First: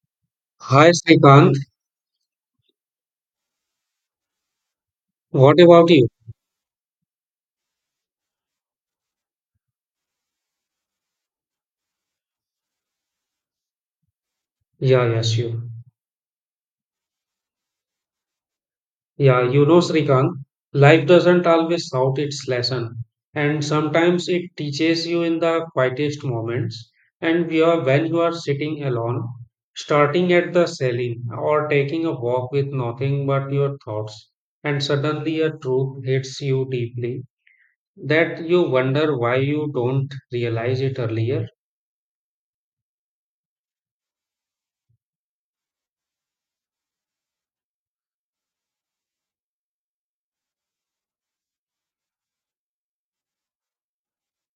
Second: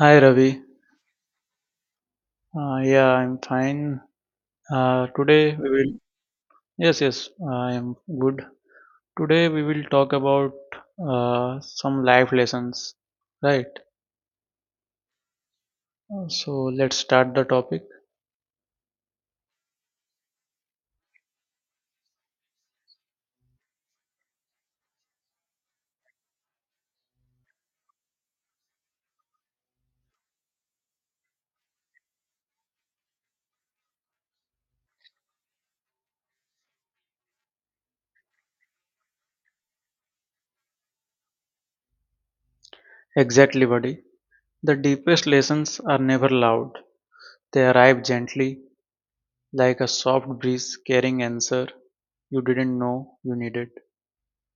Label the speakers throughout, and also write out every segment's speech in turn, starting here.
Speaker 1: Hi Ravi.
Speaker 2: Hi Srikant,
Speaker 1: Yeah, I'm fine. Today
Speaker 2: what
Speaker 1: we
Speaker 2: about
Speaker 1: will.
Speaker 2: you?
Speaker 1: Yes, yes, I am good. Today we will talk about some life lessons, right?
Speaker 2: Yeah, yes, you.
Speaker 1: So let's start the topic.
Speaker 2: Yeah, you know Srikant, life doesn't always shout its lesson, and sometimes it teaches you in the quietest moments. And we are when you are sitting alone, starting at the selling or taking a walk with nothing but your thoughts, and suddenly a truth hits you deeply that you wonder why you don't realize it earlier.
Speaker 1: Exactly, buddy. The deepest lessons are never loud. They arrive gently, like a soft breeze carrying answer you didn't know you needed.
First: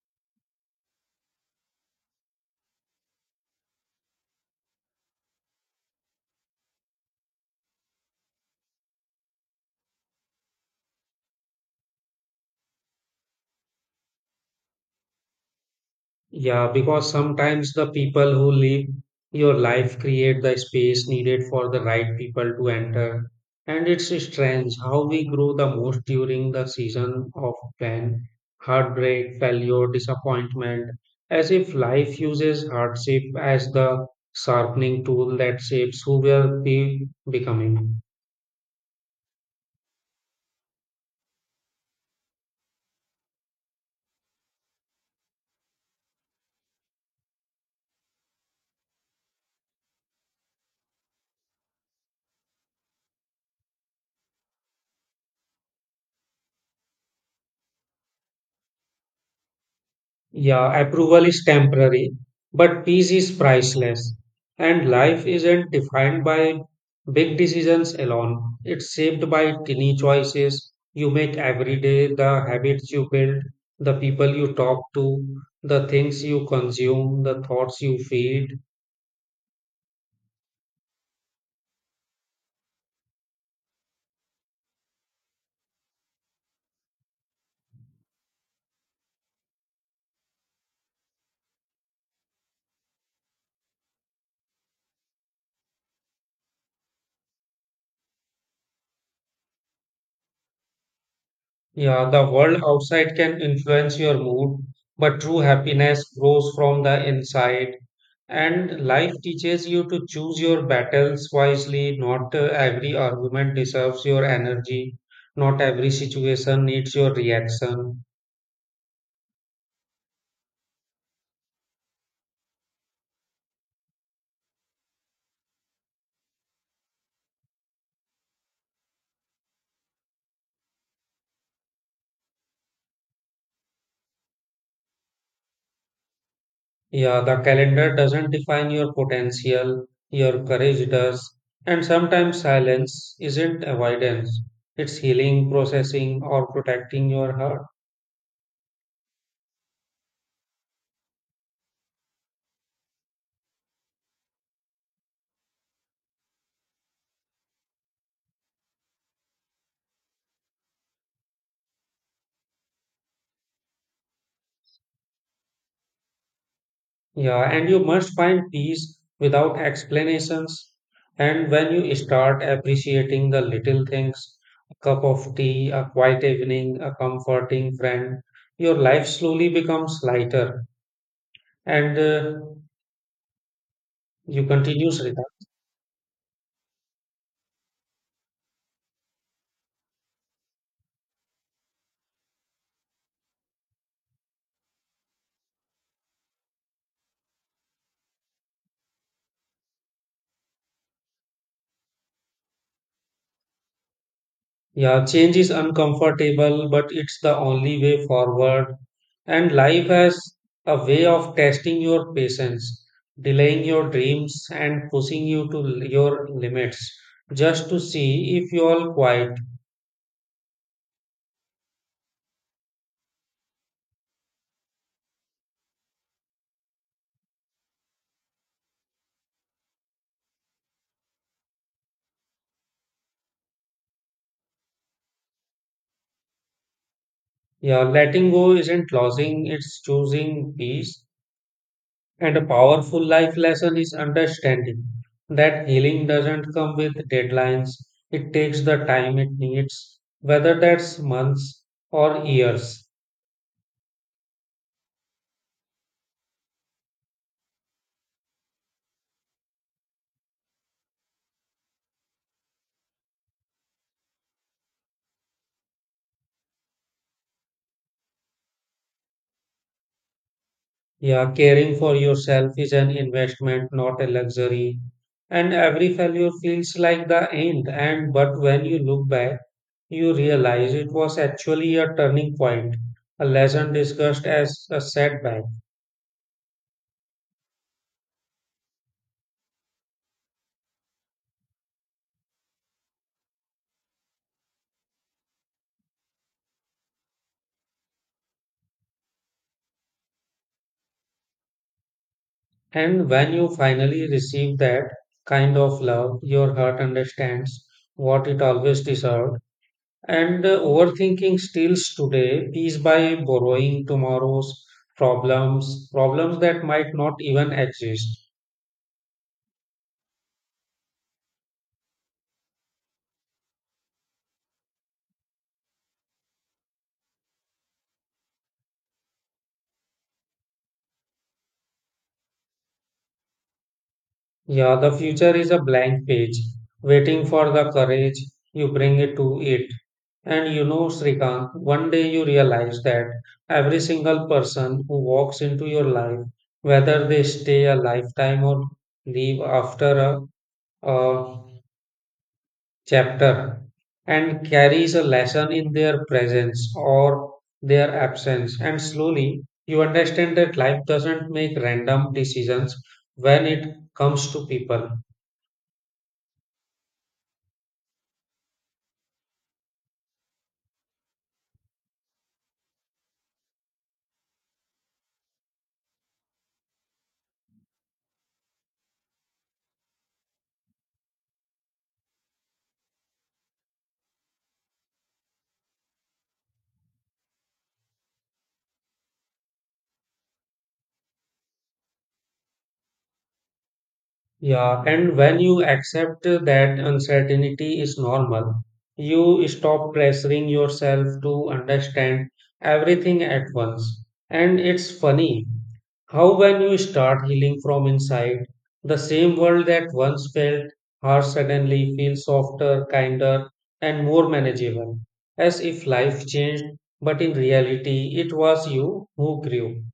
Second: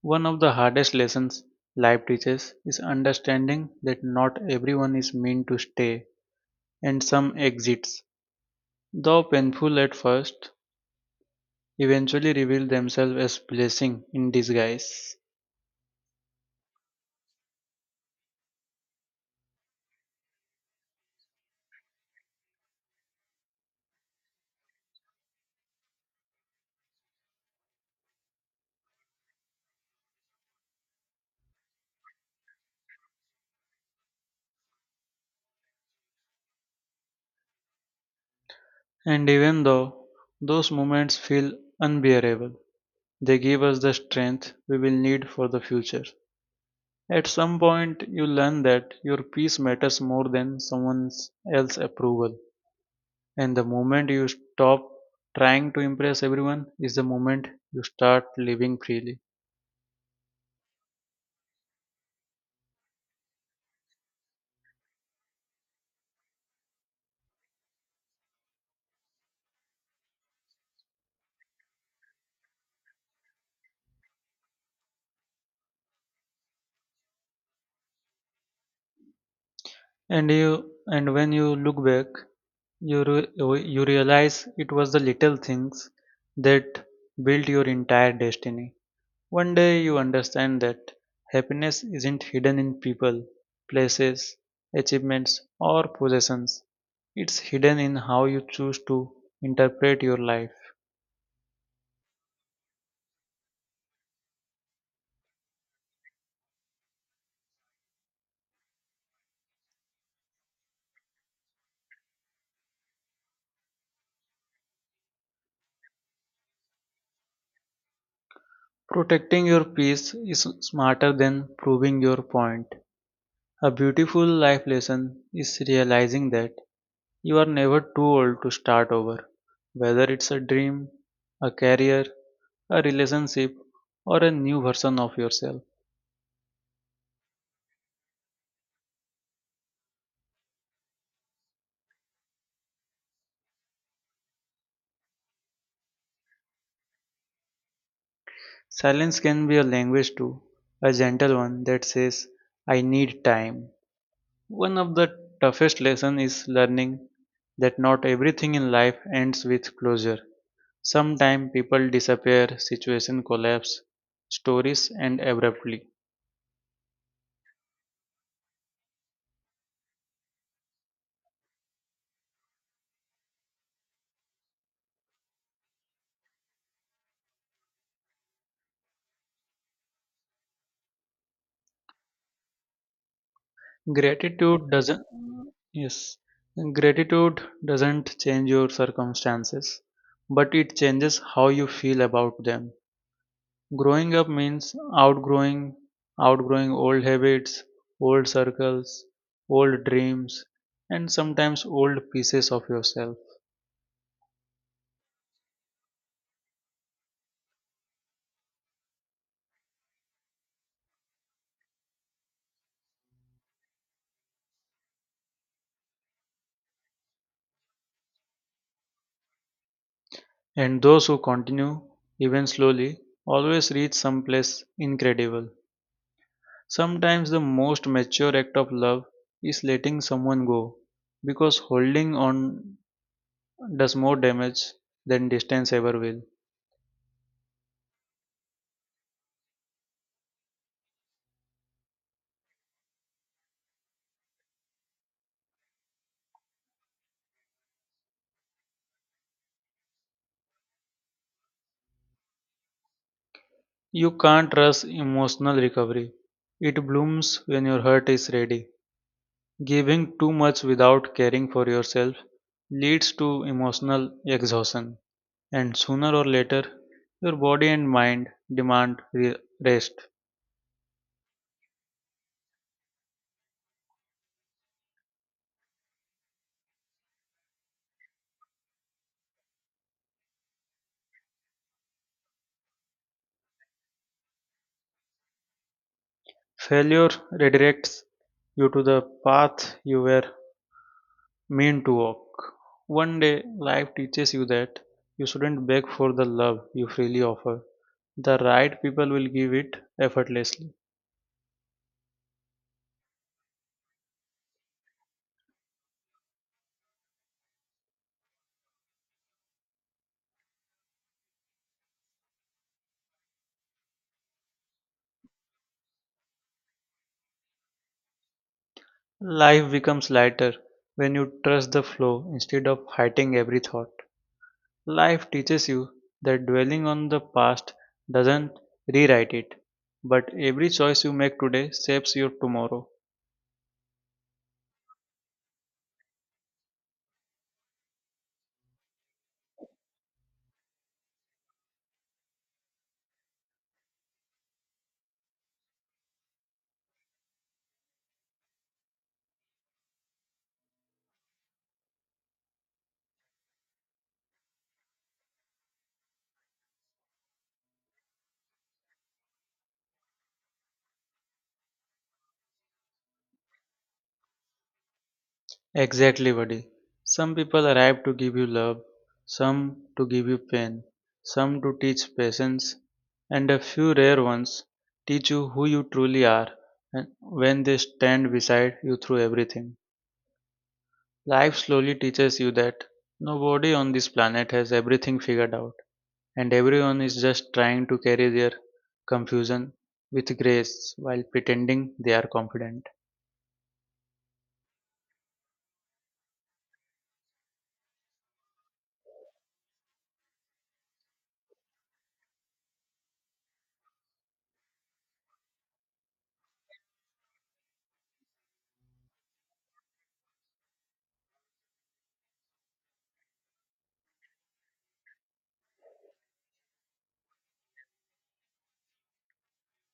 Speaker 1: One of the hardest lessons life teaches is understanding that not everyone is meant to stay and some exits, though painful at first, eventually reveal themselves as blessing in disguise.
Speaker 2: Yeah, because sometimes the people who live your life create the space needed for the right people to enter. And it's strange how we grow the most during the season of pain, heartbreak, failure, disappointment, as if life uses hardship as the sharpening tool that shapes who we are be becoming.
Speaker 1: And even though those moments feel unbearable, they give us the strength we will need for the future. At some point, you learn that your peace matters more than someone else's approval. And the moment you stop trying to impress everyone is the moment you start living freely.
Speaker 2: Yeah, approval is temporary, but peace is priceless. And life isn't defined by big decisions alone. It's shaped by tiny choices you make every day, the habits you build, the people you talk to, the things you consume, the thoughts you feed.
Speaker 1: And when you look back, you realize it was the little things that built your entire destiny. One day you understand that happiness isn't hidden in people, places, achievements, or possessions. It's hidden in how you choose to interpret your life.
Speaker 2: Yeah, the world outside can influence your mood, but true happiness grows from the inside. And life teaches you to choose your battles wisely. Not every argument deserves your energy. Not every situation needs your reaction.
Speaker 1: Protecting your peace is smarter than proving your point. A beautiful life lesson is realizing that you are never too old to start over. Whether it's a dream, a career, a relationship, or a new version of yourself.
Speaker 2: Yeah, the calendar doesn't define your potential, your courage does. And sometimes silence isn't avoidance, it's healing, processing, or protecting your heart.
Speaker 1: Silence can be a language too, a gentle one that says, I need time. One of the toughest lessons is learning that not everything in life ends with closure. Sometimes people disappear, situation collapse, stories end abruptly.
Speaker 2: Yeah, and you must find peace without explanations. And when you start appreciating the little things, a cup of tea, a quiet evening, a comforting friend, your life slowly becomes lighter and you
Speaker 1: Gratitude
Speaker 2: continue,
Speaker 1: doesn't,
Speaker 2: Srita.
Speaker 1: yes, gratitude doesn't change your circumstances, but it changes how you feel about them. Growing up means outgrowing old habits, old circles, old dreams, and sometimes old pieces of yourself.
Speaker 2: Yeah, change is uncomfortable, but it's the only way forward. And life has a way of testing your patience, delaying your dreams, and pushing you to your limits just to see if you are quiet.
Speaker 1: And those who continue, even slowly, always reach someplace incredible. Sometimes the most mature act of love is letting someone go because holding on does more damage than distance ever will.
Speaker 2: Yeah, letting go isn't losing, it's choosing peace. And a powerful life lesson is understanding that healing doesn't come with deadlines, it takes the time it needs, whether that's months or years.
Speaker 1: You can't rush emotional recovery. It blooms when your heart is ready. Giving too much without caring for yourself leads to emotional exhaustion, and sooner or later, your body and mind demand rest.
Speaker 2: Yeah, caring for yourself is an investment, not a luxury. And every failure feels like the end. And but when you look back, you realize it was actually a turning point, a lesson discussed as a setback.
Speaker 1: Failure redirects you to the path you were mean to walk. One day, life teaches you that you shouldn't beg for the love you freely offer. The right people will give it effortlessly.
Speaker 2: And when you finally receive that kind of love, your heart understands what it always deserved. And overthinking steals today peace by borrowing tomorrow's problems, problems that might not even exist.
Speaker 1: Life becomes lighter when you trust the flow instead of fighting every thought. Life teaches you that dwelling on the past doesn't rewrite it, but every choice you make today shapes your tomorrow.
Speaker 2: Yeah, the future is a blank page, waiting for the courage you bring it to it. And you know, Srikant, one day you realize that every single person who walks into your life, whether they stay a lifetime or leave after a chapter, and carries a lesson in their presence or their absence. And slowly you understand that life doesn't make random decisions when it comes to people.
Speaker 1: Exactly, buddy. Some people arrive to give you love, some to give you pain, some to teach patience, and a few rare ones teach you who you truly are and when they stand beside you through everything. Life slowly teaches you that nobody on this planet has everything figured out, and everyone is just trying to carry their confusion with grace while pretending they are confident.
Speaker 2: Yeah, and when you accept that uncertainty is normal, you stop pressuring yourself to understand everything at once. And it's funny how, when you start healing from inside, the same world that once felt harsh suddenly feels softer, kinder, and more manageable, as if life changed, but in reality, it was you who grew.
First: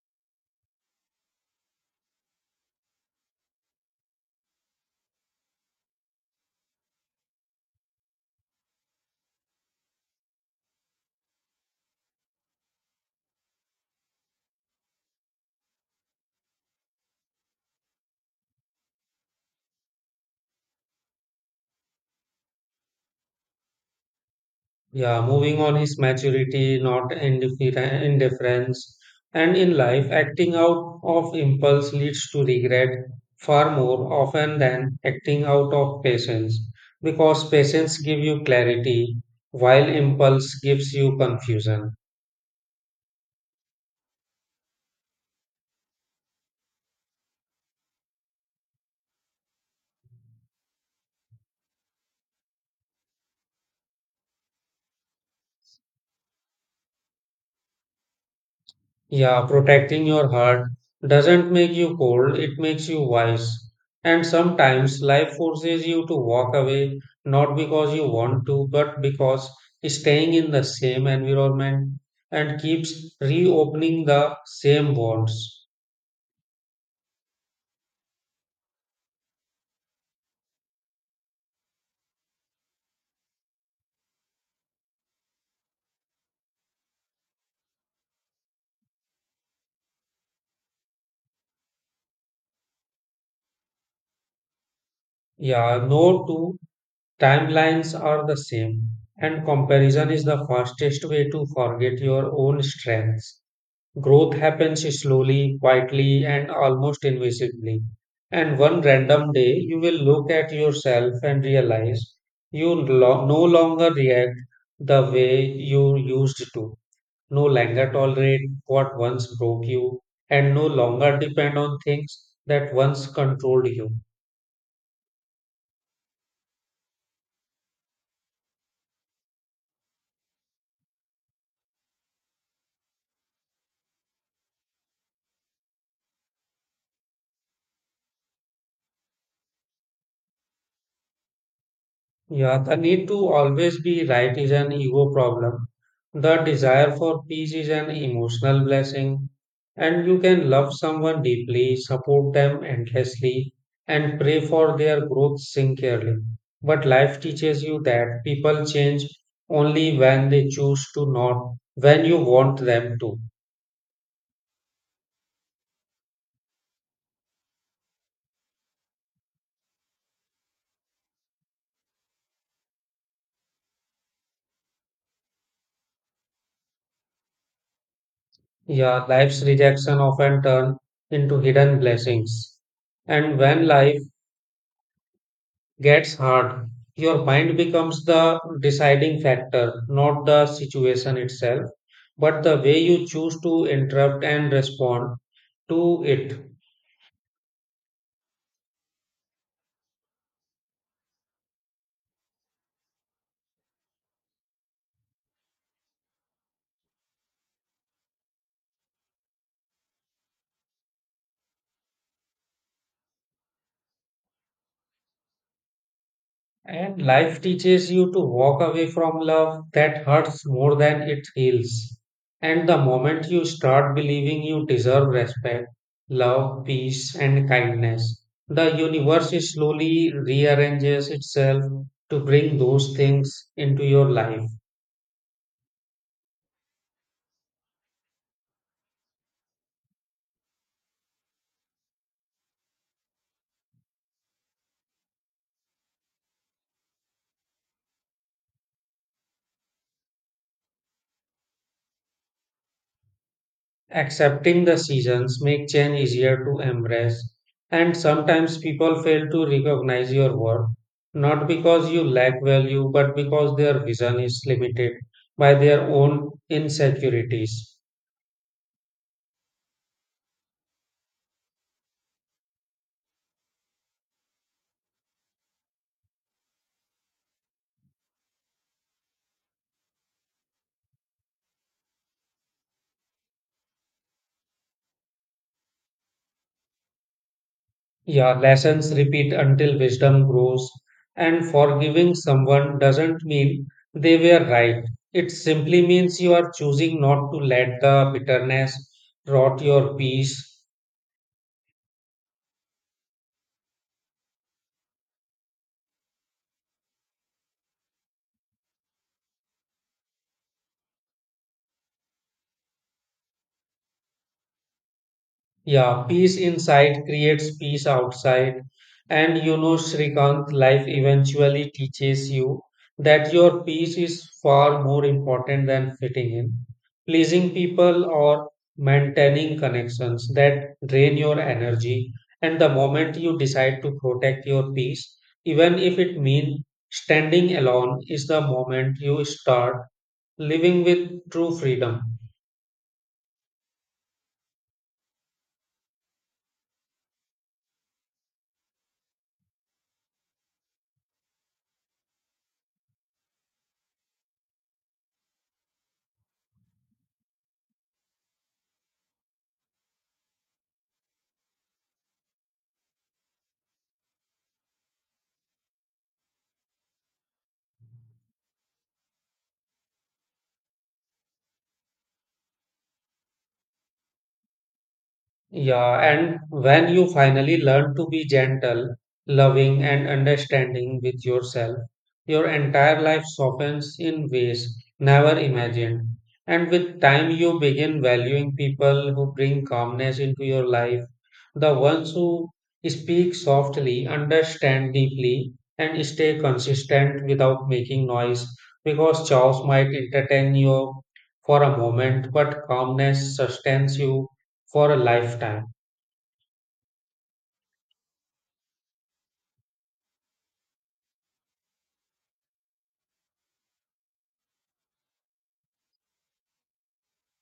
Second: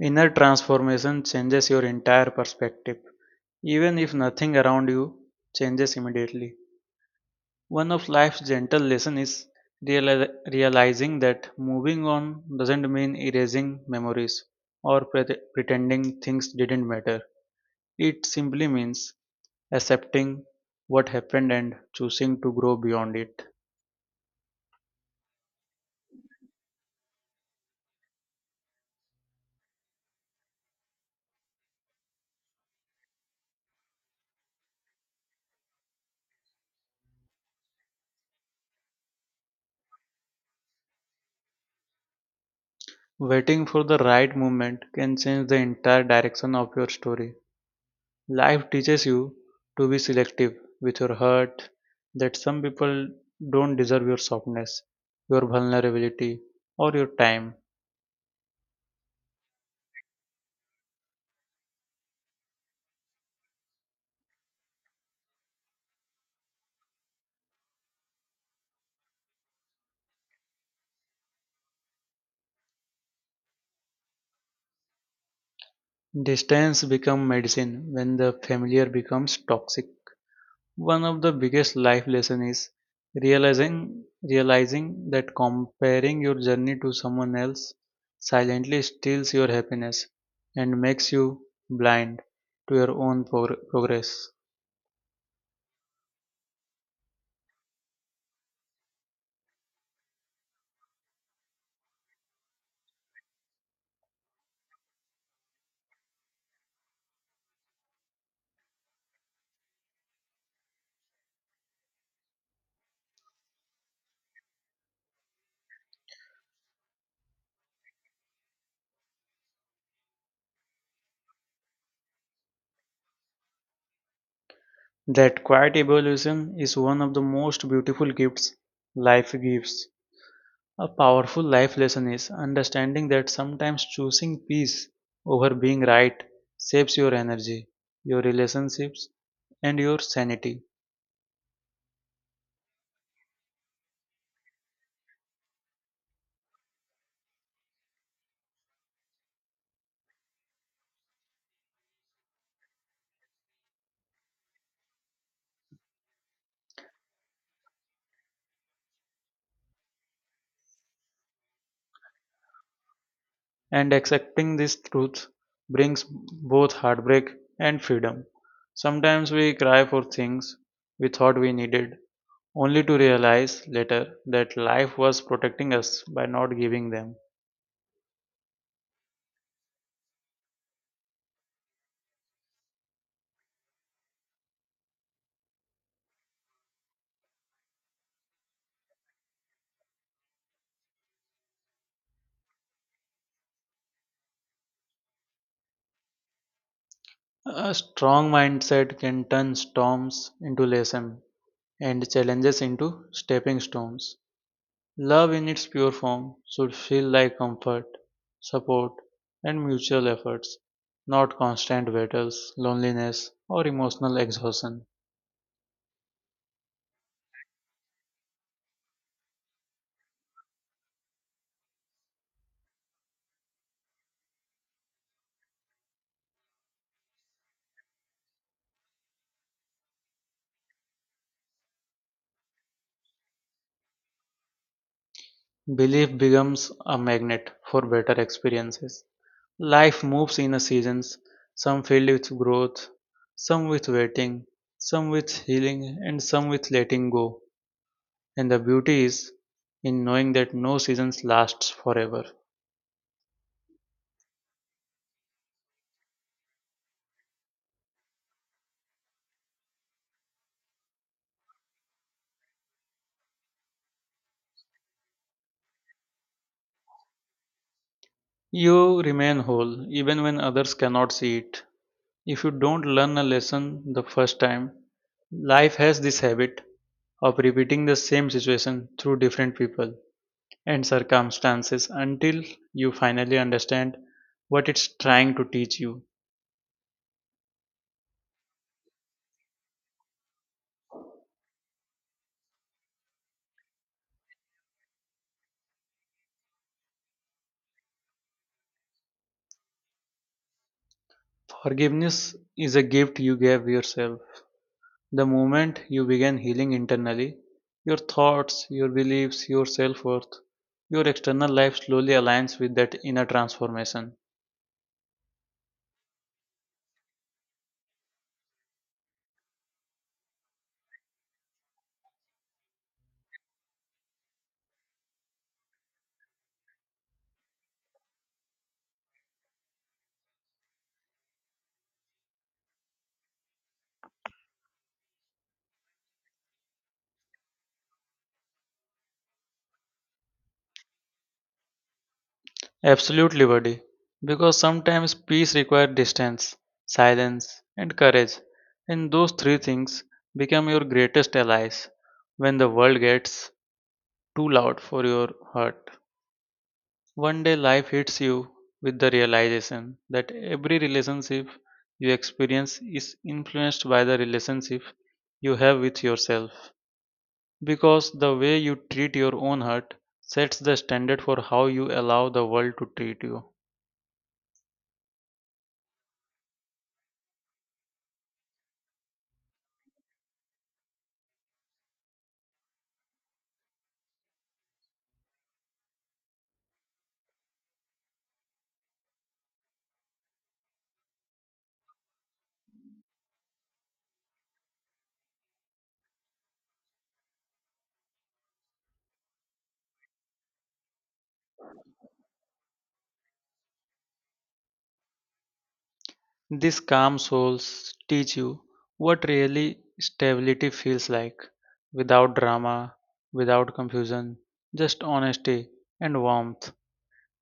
Speaker 1: Inner transformation changes your entire perspective. Even if nothing around you changes immediately, one of life's gentle lessons is realizing that moving on doesn't mean erasing memories or pretending things didn't matter. It simply means accepting what happened and choosing to grow beyond it.
Speaker 2: Yeah, moving on his maturity, not indifference. And in life, acting out of impulse leads to regret far more often than acting out of patience, because patience gives you clarity, while impulse gives you confusion.
Speaker 1: Waiting for the right moment can change the entire direction of your story. Life teaches you to be selective with your hurt, that some people don't deserve your softness, your vulnerability, or your time.
Speaker 2: Yeah, protecting your heart doesn't make you cold, it makes you wise. And sometimes life forces you to walk away, not because you want to, but because staying in the same environment and keeps reopening the same wounds.
Speaker 1: Distance becomes medicine when the familiar becomes toxic. One of the biggest life lessons is realizing that comparing your journey to someone else silently steals your happiness and makes you blind to your own progress.
Speaker 2: Yeah, no two timelines are the same, and comparison is the fastest way to forget your own strengths. Growth happens slowly, quietly, and almost invisibly. And one random day, you will look at yourself and realize you no longer react the way you used to, no longer tolerate what once broke you, and no longer depend on things that once controlled you.
Speaker 1: That quiet evolution is one of the most beautiful gifts life gives. A powerful life lesson is understanding that sometimes choosing peace over being right saves your energy, your relationships, and your sanity.
Speaker 2: Yeah, the need to always be right is an ego problem. The desire for peace is an emotional blessing, and you can love someone deeply, support them endlessly, and pray for their growth sincerely. But life teaches you that people change only when they choose to, not when you want them to.
Speaker 1: And accepting this truth brings both heartbreak and freedom. Sometimes we cry for things we thought we needed, only to realize later that life was protecting us by not giving them.
Speaker 2: Yeah, life's rejection often turn into hidden blessings. And when life gets hard, your mind becomes the deciding factor, not the situation itself, but the way you choose to interrupt and respond to it.
Speaker 1: A strong mindset can turn storms into lessons and challenges into stepping stones. Love in its pure form should feel like comfort, support, and mutual efforts, not constant battles, loneliness, or emotional exhaustion.
Speaker 2: And life teaches you to walk away from love that hurts more than it heals. And the moment you start believing you deserve respect, love, peace, and kindness, the universe is slowly rearranges itself to bring those things into your life.
Speaker 1: Belief becomes a magnet for better experiences. Life moves in a seasons, some filled with growth, some with waiting, some with healing, and some with letting go. And the beauty is in knowing that no season lasts forever.
Speaker 2: Accepting the seasons make change easier to embrace, and sometimes people fail to recognize your worth, not because you lack value, but because their vision is limited by their own insecurities.
Speaker 1: You remain whole even when others cannot see it. If you don't learn a lesson the first time, life has this habit of repeating the same situation through different people and circumstances until you finally understand what it's trying to teach you.
Speaker 2: Yeah, lessons repeat until wisdom grows, and forgiving someone doesn't mean they were right. It simply means you are choosing not to let the bitterness rot your peace.
Speaker 1: Forgiveness is a gift you gave yourself. The moment you begin healing internally, your thoughts, your beliefs, your self worth, your external life slowly aligns with that inner transformation.
Speaker 2: Yeah, peace inside creates peace outside. And you know, Srikant, life eventually teaches you that your peace is far more important than fitting in, pleasing people, or maintaining connections that drain your energy. And the moment you decide to protect your peace, even if it means standing alone, is the moment you start living with true freedom.
Speaker 1: Absolutely, buddy. Because sometimes peace requires distance, silence, and courage, and those three things become your greatest allies when the world gets too loud for your heart. One day life hits you with the realization that every relationship you experience is influenced by the relationship you have with yourself. Because the way you treat your own heart sets the standard for how you allow the world to treat you.
Speaker 2: Yeah, and when you finally learn to be gentle, loving, and understanding with yourself, your entire life softens in ways never imagined. And with time, you begin valuing people who bring calmness into your life, the ones who speak softly, understand deeply, and stay consistent without making noise. Because chaos might entertain you for a moment, but calmness sustains you for a lifetime.
Speaker 1: These calm souls teach you what really stability feels like without drama, without confusion, just honesty and warmth.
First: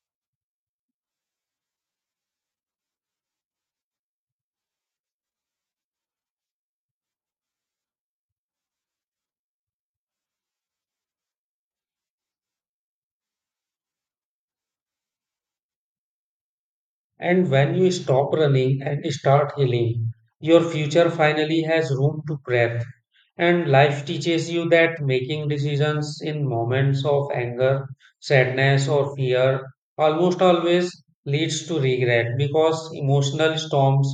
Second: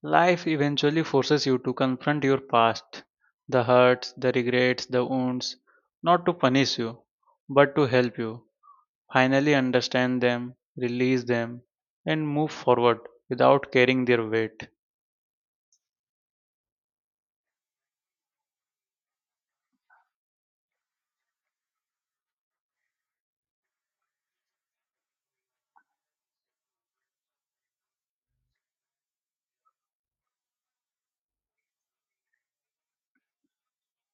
Speaker 1: Life eventually forces you to confront your past, the hurts, the regrets, the wounds, not to punish you, but to help you finally understand them, release them, and move forward without carrying their weight.
Speaker 2: And when you stop running and start healing, your future finally has room to breathe. And life teaches you that making decisions in moments of anger, sadness, or fear almost always leads to regret because emotional storms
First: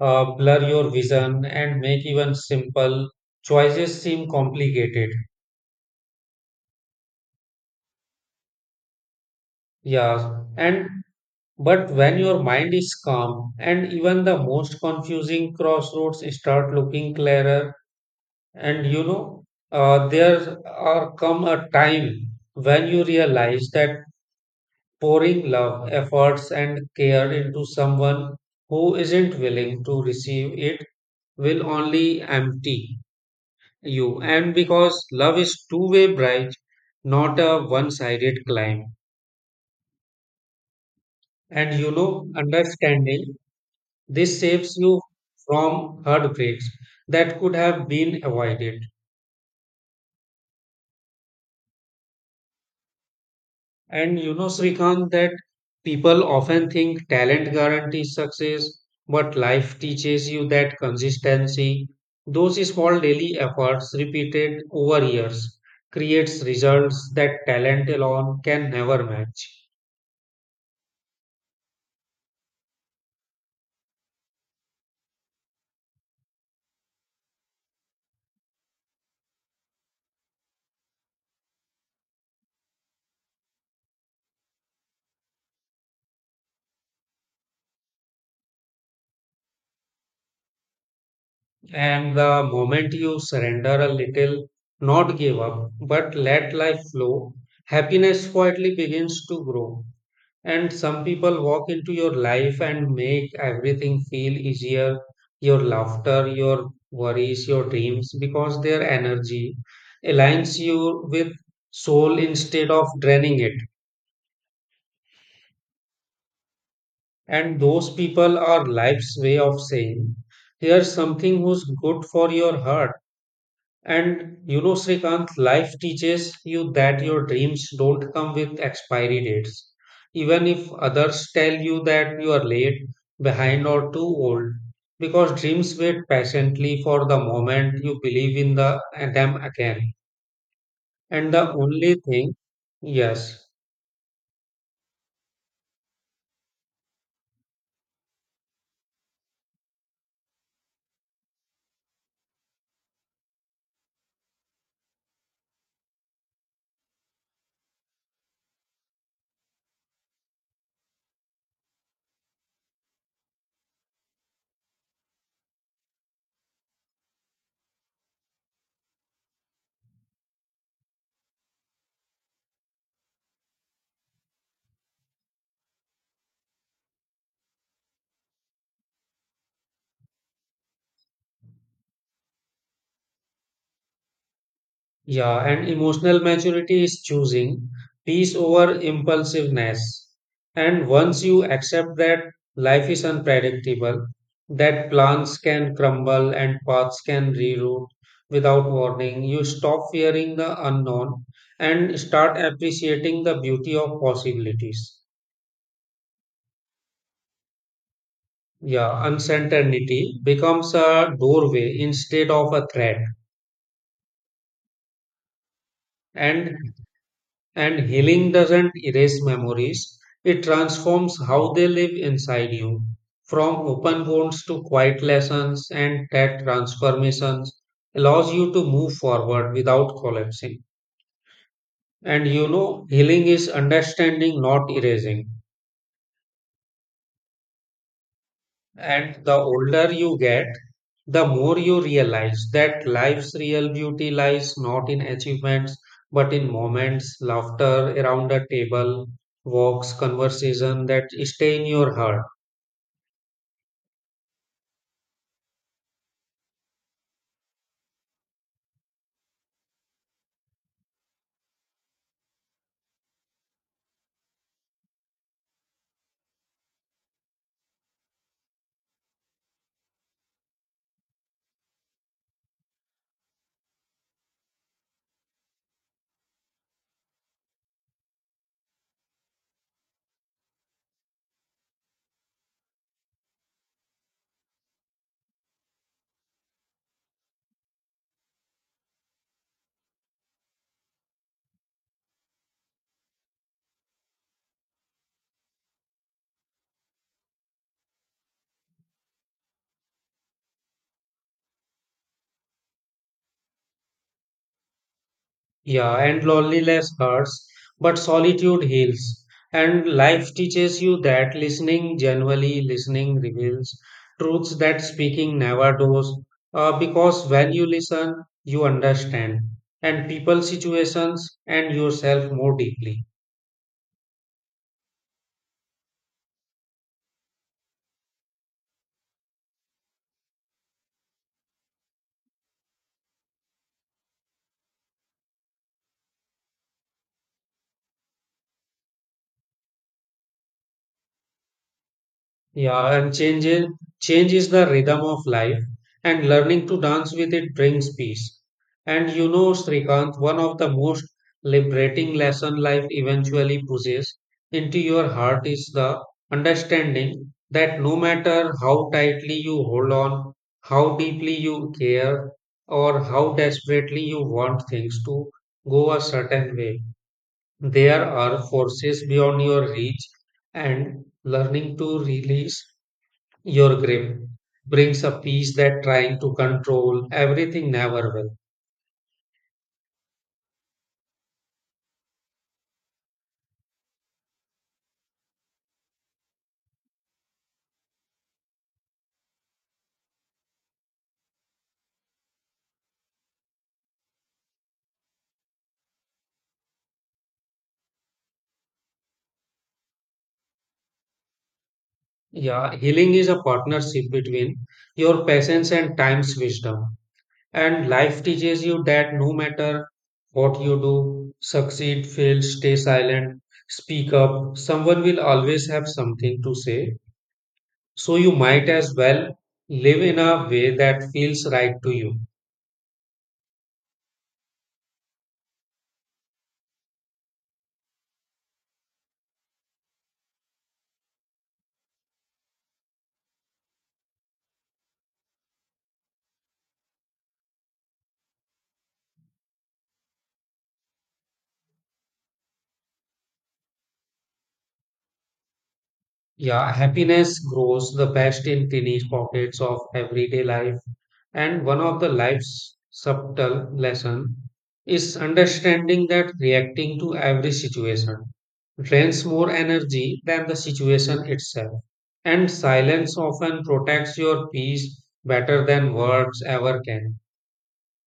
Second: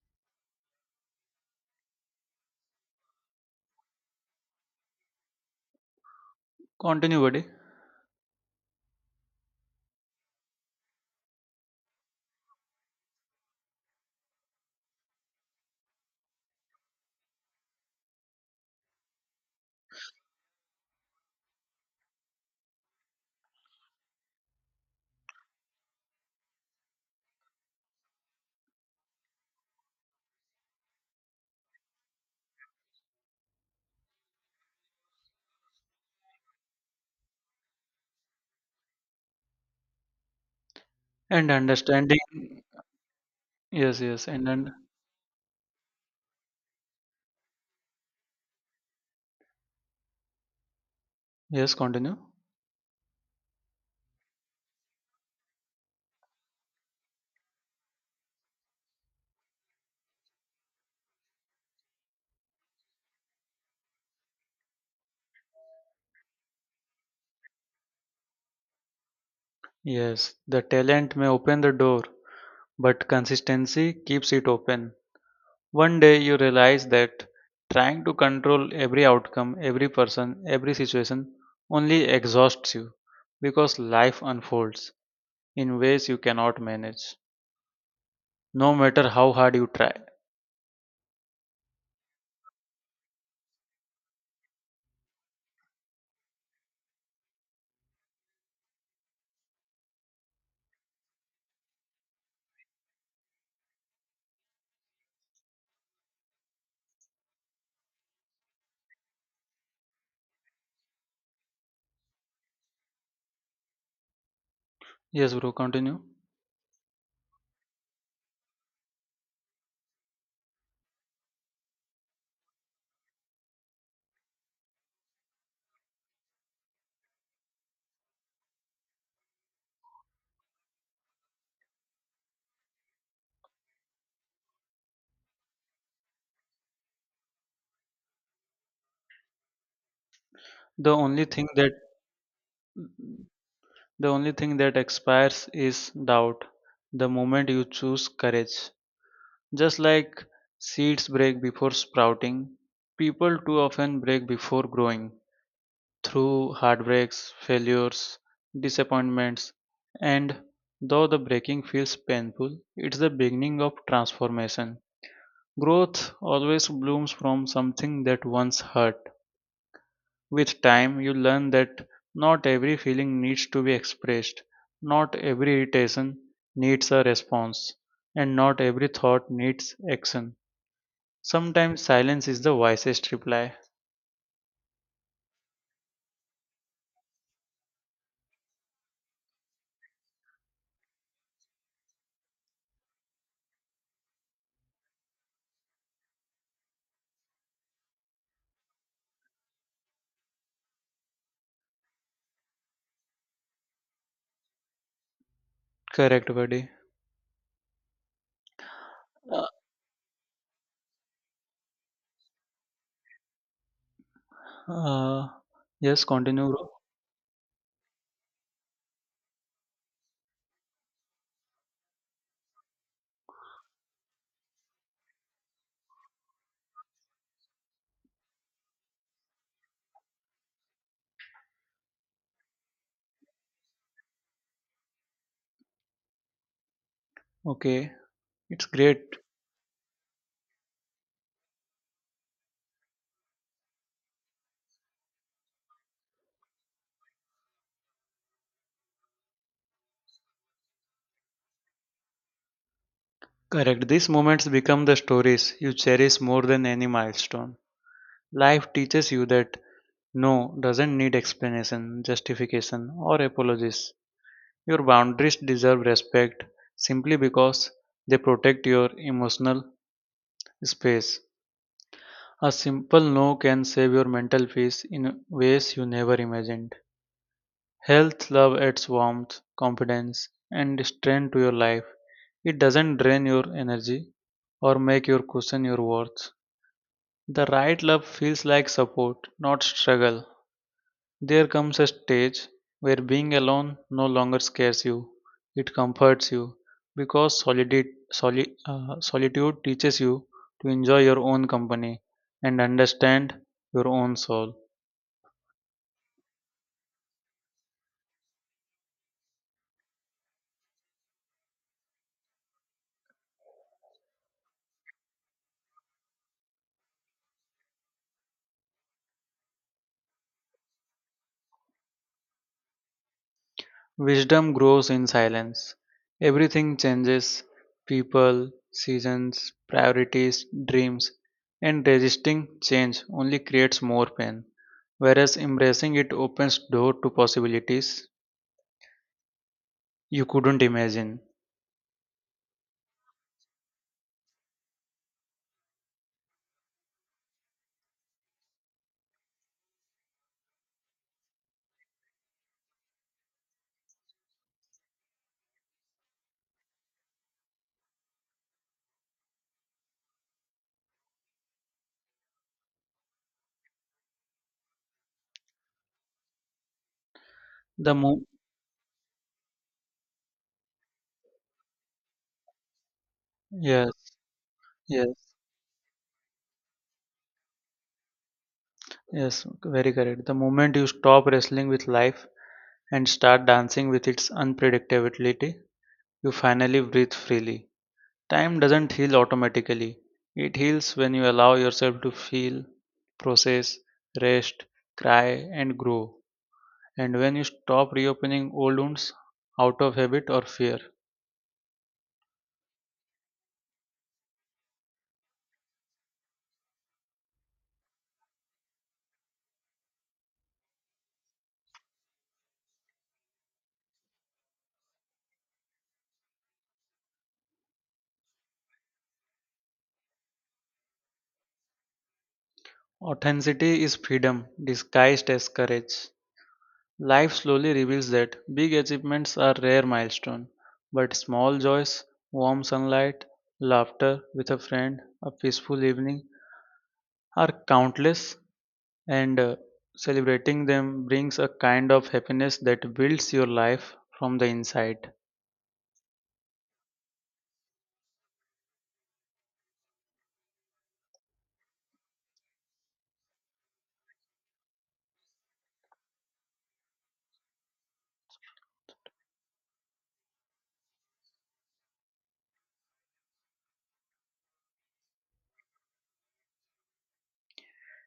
Speaker 2: blur your vision and make even simple choices seem complicated.
Speaker 1: Continue, buddy.
Speaker 2: Yeah, and But when your mind is calm, and even the most confusing crossroads start looking clearer, and you know, there are come a time when you realize that pouring love, efforts, and care into someone who isn't willing to receive it will only empty you. And because love is two-way bridge, not a one-sided climb.
Speaker 1: And
Speaker 2: And you
Speaker 1: understanding,
Speaker 2: know, understanding
Speaker 1: yes, yes,
Speaker 2: This
Speaker 1: and then,
Speaker 2: saves you from heartbreaks that could have been avoided.
Speaker 1: yes, continue.
Speaker 2: And you know, Srikanth, that people often think talent guarantees success, but life teaches you that consistency, those small daily efforts repeated over years, creates results that talent alone can never match.
Speaker 1: Yes, the talent may open the door, but consistency keeps it open. One day you realize that trying to control every outcome, every person, every situation only exhausts you because life unfolds in ways you cannot manage, no matter how hard you try.
Speaker 2: And the moment you surrender a little, not give up, but let life flow, happiness quietly begins to grow. And some people walk into your life and make everything feel easier your laughter, your worries, your dreams because their energy aligns you with soul instead of draining it.
Speaker 1: Yes, bro, continue.
Speaker 2: And those people are life's way of saying, here's something who's good for your heart. And you know, Srikanth, life teaches you that your dreams don't come with expiry dates. Even if others tell you that you are late, behind, or too old, because dreams wait patiently for the moment you believe in the, them again.
Speaker 1: The only
Speaker 2: And
Speaker 1: thing
Speaker 2: the
Speaker 1: that
Speaker 2: only thing, yes,
Speaker 1: the only thing that expires is doubt. The moment you choose courage, just like seeds break before sprouting, people too often break before growing. Through heartbreaks, failures, disappointments, and though the breaking feels painful, it's the beginning of transformation. Growth always blooms from something that once hurt. With time, you learn that not every feeling needs to be expressed, not every irritation needs a response, and not every thought needs action. Sometimes silence is the wisest reply.
Speaker 2: Yeah, and emotional maturity is choosing peace over impulsiveness. And once you accept that life is unpredictable, that plans can crumble and paths can reroute without warning, you stop fearing the unknown and start appreciating the beauty of possibilities.
Speaker 1: Correct, buddy.
Speaker 2: Yeah,
Speaker 1: Uh,
Speaker 2: uncertainty becomes a doorway instead of a threat.
Speaker 1: uh, yes, continue,
Speaker 2: And
Speaker 1: bro.
Speaker 2: And healing doesn't erase memories, it transforms how they live inside you. From open wounds to quiet lessons, and that transformations allows you to move forward without collapsing. And you know, healing is understanding, not erasing.
Speaker 1: Okay, it's great.
Speaker 2: And the older you get, the more you realize that life's real beauty lies not in achievements, but in moments, laughter around a table, walks, conversation that stay in your heart.
Speaker 1: Correct. These moments become the stories you cherish more than any milestone. Life teaches you that no doesn't need explanation, justification, or apologies. Your boundaries deserve respect simply because they protect your emotional space. A simple no can save your mental peace in ways you never imagined. Health love adds warmth, confidence, and strength to your life. It doesn't drain your energy or make you question your worth. The right love feels like support, not struggle. There comes a stage where being alone no longer scares you, it comforts you because solitude teaches you to enjoy your own company and understand your own soul.
Speaker 2: Yeah, and loneliness hurts, but solitude heals. And life teaches you that listening, genuinely listening, reveals truths that speaking never does. Because when you listen, you understand, and people's situations and yourself more deeply.
Speaker 1: Wisdom grows in silence. Everything changes people, seasons, priorities, dreams, and resisting change only creates more pain, whereas embracing it opens door to possibilities you couldn't imagine.
Speaker 2: Yeah, and change is the rhythm of life, and learning to dance with it brings peace. And you know, Srikant, one of the most liberating lesson life eventually pushes into your heart is the understanding that no matter how tightly you hold on, how deeply you care, or how desperately you want things to go a certain way,
Speaker 1: The
Speaker 2: there
Speaker 1: mo-
Speaker 2: are forces beyond your reach, and learning to release your
Speaker 1: yes,
Speaker 2: grip brings
Speaker 1: yes,
Speaker 2: a peace that trying to control everything never will.
Speaker 1: yes, very correct. The moment you stop wrestling with life and start dancing with its unpredictability, you finally breathe freely. Time doesn't heal automatically. It heals when you allow yourself to feel, process, rest, cry, and grow. And when you stop reopening old wounds out of habit or fear.
Speaker 2: Yeah, healing is a partnership between your patience and time's wisdom. And life teaches you that no matter what you do, succeed, fail, stay silent, speak up, someone will always have something to say. So you might as well live in a way that feels right to you.
Speaker 1: Authenticity is freedom disguised as courage. Life slowly reveals that big achievements are rare milestones, but small joys, warm sunlight, laughter with a friend, a peaceful evening are countless, and celebrating them brings a kind of happiness that builds your life from the inside.
Speaker 2: Yeah, happiness grows the best in tiny pockets of everyday life. And one of the life's subtle lesson is understanding that reacting to every situation drains more energy than the situation itself. And silence often protects your peace better than words ever can.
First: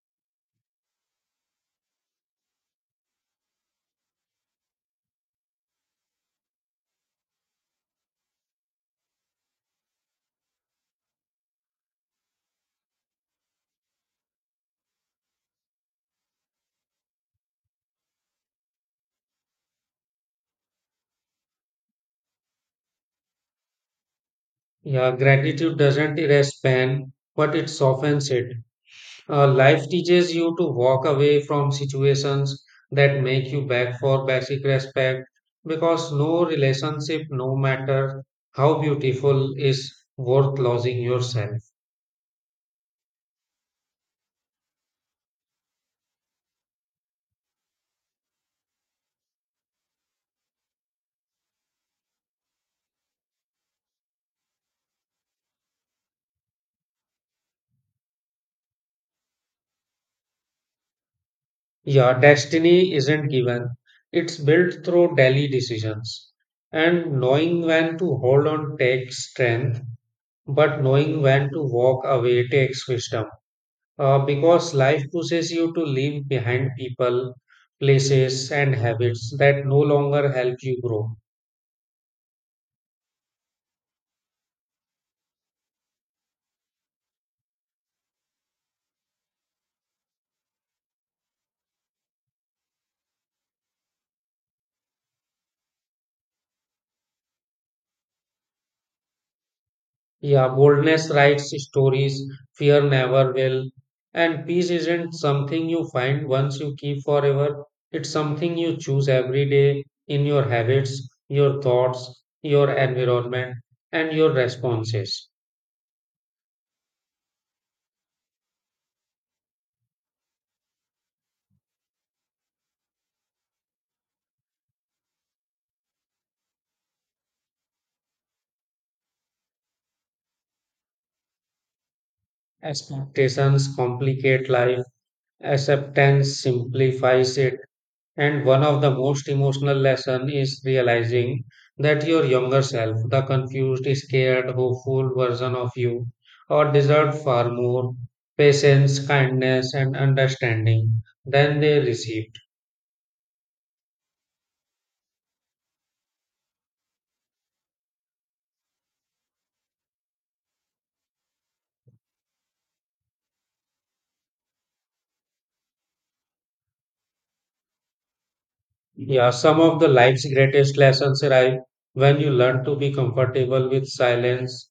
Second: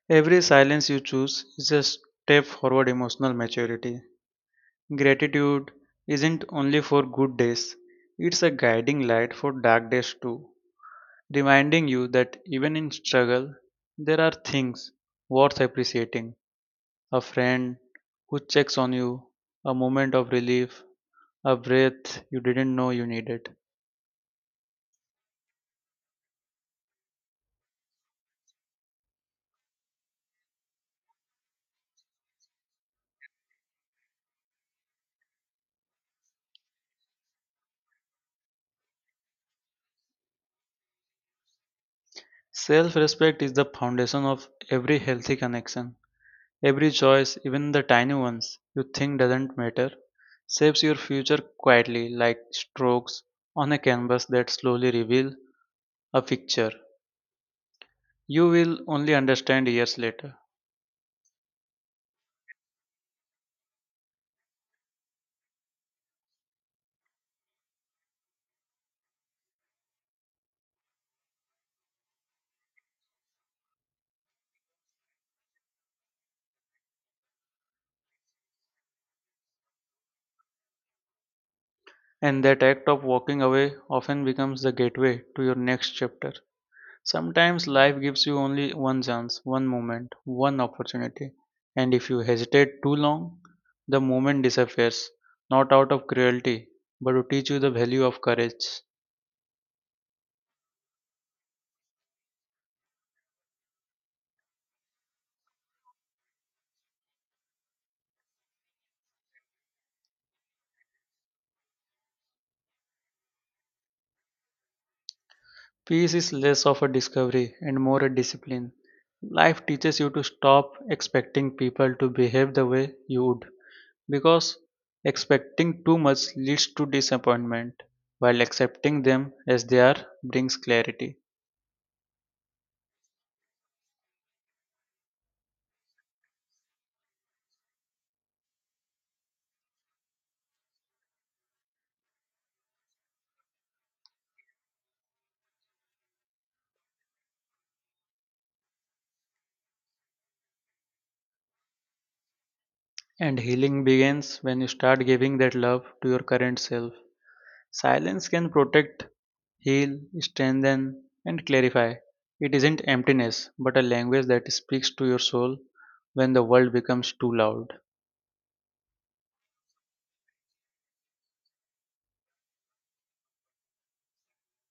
Speaker 1: Every silence you choose is a step forward emotional maturity. Gratitude isn't only for good days, it's a guiding light for dark days too, reminding you that even in struggle, there are things worth appreciating. A friend who checks on you, a moment of relief, a breath you didn't know you needed.
Speaker 2: Yeah, gratitude doesn't erase pain, but it softens it. Life teaches you to walk away from situations that make you beg for basic respect because no relationship, no matter how beautiful, is worth losing yourself.
Speaker 1: Self respect is the foundation of every healthy connection. Every choice, even the tiny ones you think doesn't matter, shapes your future quietly like strokes on a canvas that slowly reveal a picture you will only understand years later.
Speaker 2: Yeah, destiny isn't given, it's built through daily decisions. And knowing when to hold on takes strength, but knowing when to walk away takes wisdom. Because life pushes you to leave behind people, places, and habits that no longer help you grow.
Speaker 1: And that act of walking away often becomes the gateway to your next chapter. Sometimes life gives you only one chance, one moment, one opportunity, and if you hesitate too long, the moment disappears, not out of cruelty, but to teach you the value of courage.
Speaker 2: Yeah, boldness writes stories, fear never will. And peace isn't something you find once you keep forever, it's something you choose every day in your habits, your thoughts, your environment, and your responses.
Speaker 1: Peace is less of a discovery and more a discipline. Life teaches you to stop expecting people to behave the way you would, because expecting too much leads to disappointment, while accepting them as they are brings clarity.
Speaker 2: Expectations complicate life, acceptance simplifies it. And one of the most emotional lesson is realizing that your younger self, the confused, scared, hopeful version of you, or deserved far more patience, kindness, and understanding than they receive.
Speaker 1: And healing begins when you start giving that love to your current self. Silence can protect, heal, strengthen, and clarify. It isn't emptiness, but a language that speaks to your soul when the world becomes too loud.
Speaker 2: Yeah, some of the life's greatest lessons arrive when you learn to be comfortable with silence.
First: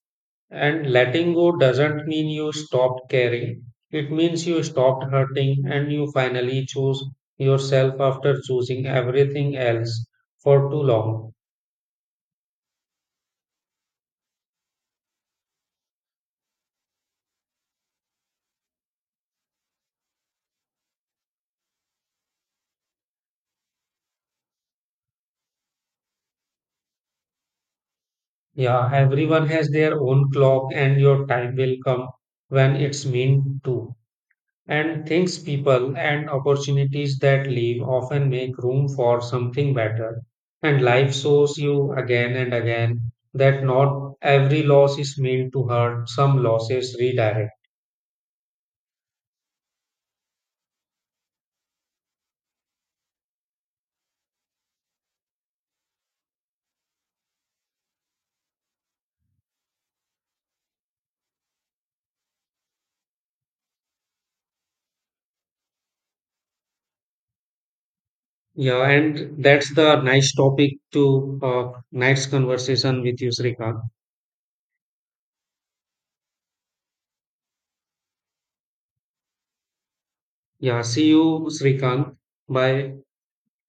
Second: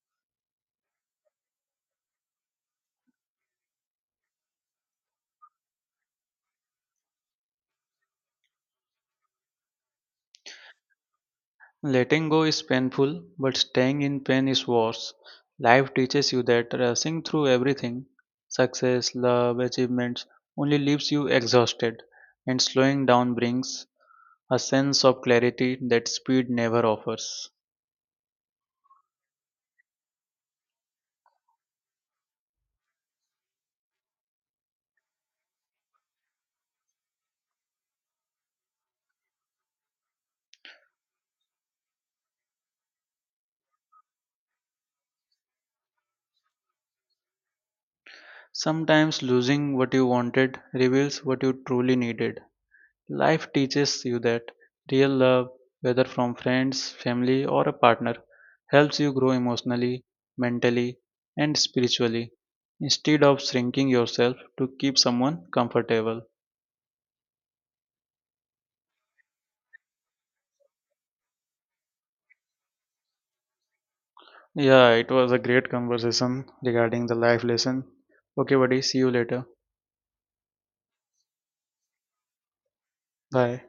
Speaker 2: And letting go doesn't mean you stopped caring. It means you stopped hurting and you finally choose yourself after choosing everything else for too long.
Speaker 1: Letting go is painful, but staying in pain is worse. Life teaches you that rushing through everything success, love, achievements only leaves you exhausted, and slowing down brings a sense of clarity that speed never offers.
Speaker 2: Yeah, everyone has their own clock and your time will come when it's meant to. And things, people, and opportunities that leave often make room for something better. And life shows you again and again that not every loss is meant to hurt, some losses redirect.
Speaker 1: Sometimes losing what you wanted reveals what you truly needed. Life teaches you that real love, whether from friends, family, or a partner, helps you grow emotionally, mentally, and spiritually instead of shrinking yourself to keep someone comfortable.
Speaker 2: Yeah, and that's the nice topic to night's conversation with you, Srikant.
Speaker 1: Yeah, it was a great conversation regarding the life lesson. Okay, buddy, see you later.
Speaker 2: Yeah, see you, Srikant. Bye.
Speaker 1: Bye.